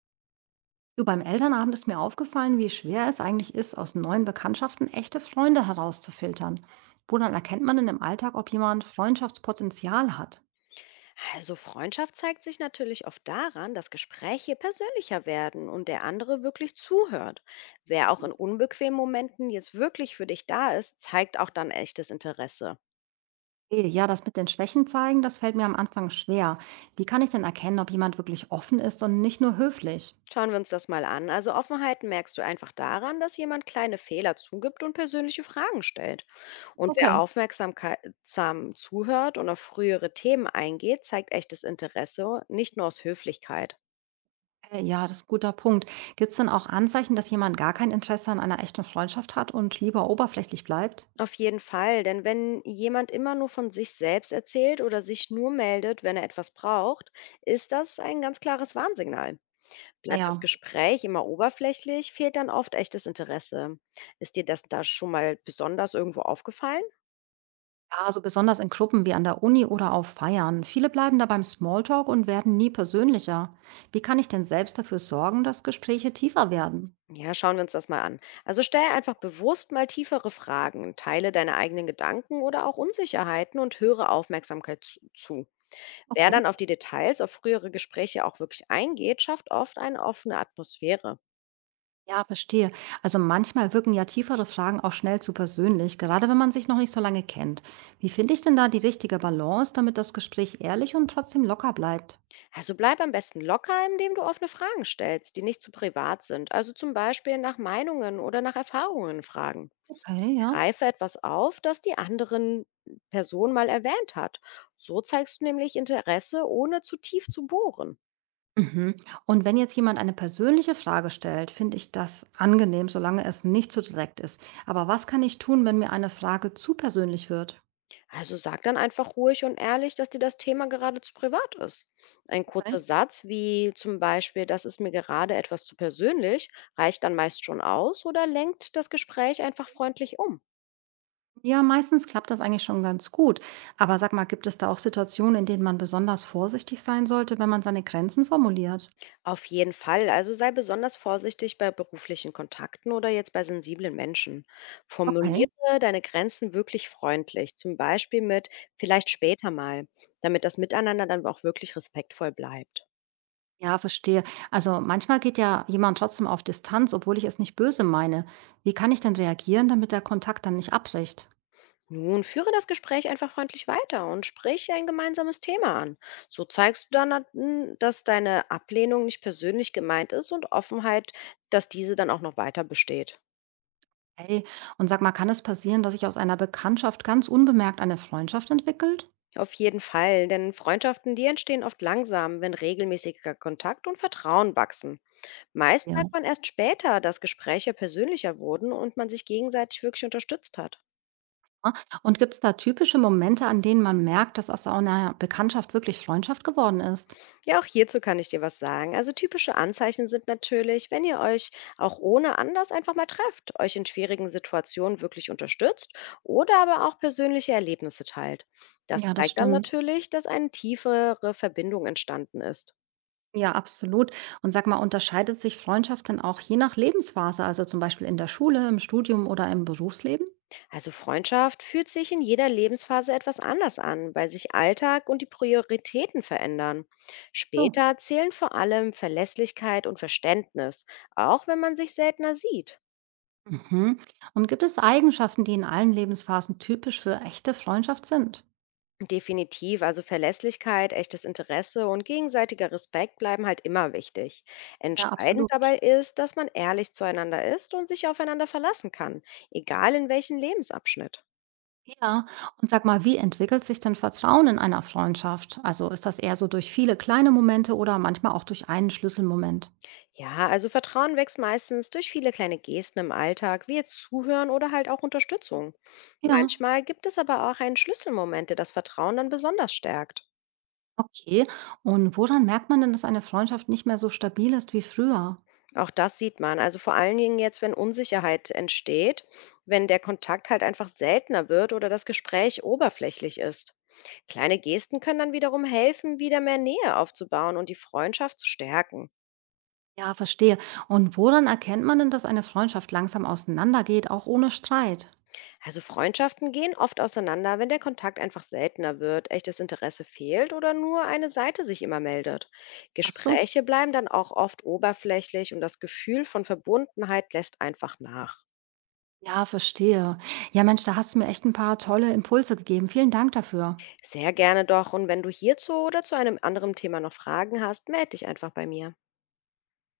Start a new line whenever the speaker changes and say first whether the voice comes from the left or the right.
right: Du, beim Elternabend ist mir aufgefallen, wie schwer es eigentlich ist, aus neuen Bekanntschaften echte Freunde herauszufiltern. Woran erkennt man denn im Alltag, ob jemand Freundschaftspotenzial hat?
left: Also Freundschaft zeigt sich natürlich oft daran, dass Gespräche persönlicher werden und der andere wirklich zuhört. Wer auch in unbequemen Momenten jetzt wirklich für dich da ist, zeigt auch dann echtes Interesse.
right: Ja, das mit den Schwächen zeigen, das fällt mir am Anfang schwer. Wie kann ich denn erkennen, ob jemand wirklich offen ist und nicht nur höflich?
left: Schauen wir uns das mal an. Also Offenheit merkst du einfach daran, dass jemand kleine Fehler zugibt und persönliche Fragen stellt. Und wer
right: Okay.
left: aufmerksam zuhört und auf frühere Themen eingeht, zeigt echtes Interesse, nicht nur aus Höflichkeit.
right: Ja, das ist ein guter Punkt. Gibt es denn auch Anzeichen, dass jemand gar kein Interesse an einer echten Freundschaft hat und lieber oberflächlich bleibt?
left: Auf jeden Fall, denn wenn jemand immer nur von sich selbst erzählt oder sich nur meldet, wenn er etwas braucht, ist das ein ganz klares Warnsignal. Bleibt das
right: Naja.
left: Gespräch immer oberflächlich, fehlt dann oft echtes Interesse. Ist dir das da schon mal besonders irgendwo aufgefallen?
right: Ja, also besonders in Gruppen wie an der Uni oder auf Feiern. Viele bleiben da beim Smalltalk und werden nie persönlicher. Wie kann ich denn selbst dafür sorgen, dass Gespräche tiefer werden?
left: Ja, schauen wir uns das mal an. Also stell einfach bewusst mal tiefere Fragen, teile deine eigenen Gedanken oder auch Unsicherheiten und höre Aufmerksamkeit zu. Wer
right: Okay.
left: dann auf die Details, auf frühere Gespräche auch wirklich eingeht, schafft oft eine offene Atmosphäre.
right: Ja, verstehe. Also manchmal wirken ja tiefere Fragen auch schnell zu persönlich, gerade wenn man sich noch nicht so lange kennt. Wie finde ich denn da die richtige Balance, damit das Gespräch ehrlich und trotzdem locker bleibt?
left: Also bleib am besten locker, indem du offene Fragen stellst, die nicht zu privat sind. Also zum Beispiel nach Meinungen oder nach Erfahrungen fragen.
right: Okay, ja.
left: Greife etwas auf, das die anderen Person mal erwähnt hat. So zeigst du nämlich Interesse, ohne zu tief zu bohren.
right: Mhm. Und wenn jetzt jemand eine persönliche Frage stellt, finde ich das angenehm, solange es nicht zu direkt ist. Aber was kann ich tun, wenn mir eine Frage zu persönlich wird?
left: Also sag dann einfach ruhig und ehrlich, dass dir das Thema gerade zu privat ist. Ein kurzer
right: Okay.
left: Satz wie zum Beispiel, das ist mir gerade etwas zu persönlich, reicht dann meist schon aus oder lenkt das Gespräch einfach freundlich um.
right: Ja, meistens klappt das eigentlich schon ganz gut. Aber sag mal, gibt es da auch Situationen, in denen man besonders vorsichtig sein sollte, wenn man seine Grenzen formuliert?
left: Auf jeden Fall. Also sei besonders vorsichtig bei beruflichen Kontakten oder jetzt bei sensiblen Menschen.
right: Okay.
left: Formuliere deine Grenzen wirklich freundlich, zum Beispiel mit vielleicht später mal, damit das Miteinander dann auch wirklich respektvoll bleibt.
right: Ja, verstehe. Also manchmal geht ja jemand trotzdem auf Distanz, obwohl ich es nicht böse meine. Wie kann ich denn reagieren, damit der Kontakt dann nicht abbricht?
left: Nun führe das Gespräch einfach freundlich weiter und sprich ein gemeinsames Thema an. So zeigst du dann, dass deine Ablehnung nicht persönlich gemeint ist und Offenheit, dass diese dann auch noch weiter besteht.
right: Hey, und sag mal, kann es passieren, dass sich aus einer Bekanntschaft ganz unbemerkt eine Freundschaft entwickelt?
left: Auf jeden Fall, denn Freundschaften, die entstehen oft langsam, wenn regelmäßiger Kontakt und Vertrauen wachsen. Meist
right: Ja.
left: merkt man erst später, dass Gespräche persönlicher wurden und man sich gegenseitig wirklich unterstützt hat.
right: Ah, und gibt es da typische Momente, an denen man merkt, dass aus so einer Bekanntschaft wirklich Freundschaft geworden ist?
left: Ja, auch hierzu kann ich dir was sagen. Also typische Anzeichen sind natürlich, wenn ihr euch auch ohne Anlass einfach mal trefft, euch in schwierigen Situationen wirklich unterstützt oder aber auch persönliche Erlebnisse teilt. Das
right: Ja, das
left: zeigt dann
right: stimmt.
left: natürlich, dass eine tiefere Verbindung entstanden ist.
right: Ja, absolut. Und sag mal, unterscheidet sich Freundschaft denn auch je nach Lebensphase, also zum Beispiel in der Schule, im Studium oder im Berufsleben?
left: Also Freundschaft fühlt sich in jeder Lebensphase etwas anders an, weil sich Alltag und die Prioritäten verändern.
right: So.
left: Später zählen vor allem Verlässlichkeit und Verständnis, auch wenn man sich seltener sieht.
right: Mhm. Und gibt es Eigenschaften, die in allen Lebensphasen typisch für echte Freundschaft sind?
left: Definitiv, also Verlässlichkeit, echtes Interesse und gegenseitiger Respekt bleiben halt immer wichtig.
right: Ja,
left: Entscheidend
right: absolut.
left: dabei ist, dass man ehrlich zueinander ist und sich aufeinander verlassen kann, egal in welchem Lebensabschnitt.
right: Ja, und sag mal, wie entwickelt sich denn Vertrauen in einer Freundschaft? Also ist das eher so durch viele kleine Momente oder manchmal auch durch einen Schlüsselmoment?
left: Ja, also Vertrauen wächst meistens durch viele kleine Gesten im Alltag, wie jetzt Zuhören oder halt auch Unterstützung.
right: Ja,
left: Manchmal gibt es aber auch einen Schlüsselmoment, der das Vertrauen dann besonders stärkt.
right: okay. Und woran merkt man denn, dass eine Freundschaft nicht mehr so stabil ist wie früher?
left: Auch das sieht man. Also vor allen Dingen jetzt, wenn Unsicherheit entsteht, wenn der Kontakt halt einfach seltener wird oder das Gespräch oberflächlich ist. Kleine Gesten können dann wiederum helfen, wieder mehr Nähe aufzubauen und die Freundschaft zu stärken.
right: Ja, verstehe. Und woran erkennt man denn, dass eine Freundschaft langsam auseinandergeht, auch ohne Streit?
left: Also Freundschaften gehen oft auseinander, wenn der Kontakt einfach seltener wird, echtes Interesse fehlt oder nur eine Seite sich immer meldet.
right: Ach so.
left: Gespräche bleiben dann auch oft oberflächlich und das Gefühl von Verbundenheit lässt einfach nach.
right: Ja, verstehe. Ja, Mensch, da hast du mir echt ein paar tolle Impulse gegeben. Vielen Dank dafür.
left: Sehr gerne doch und wenn du hierzu oder zu einem anderen Thema noch Fragen hast, melde dich einfach bei mir.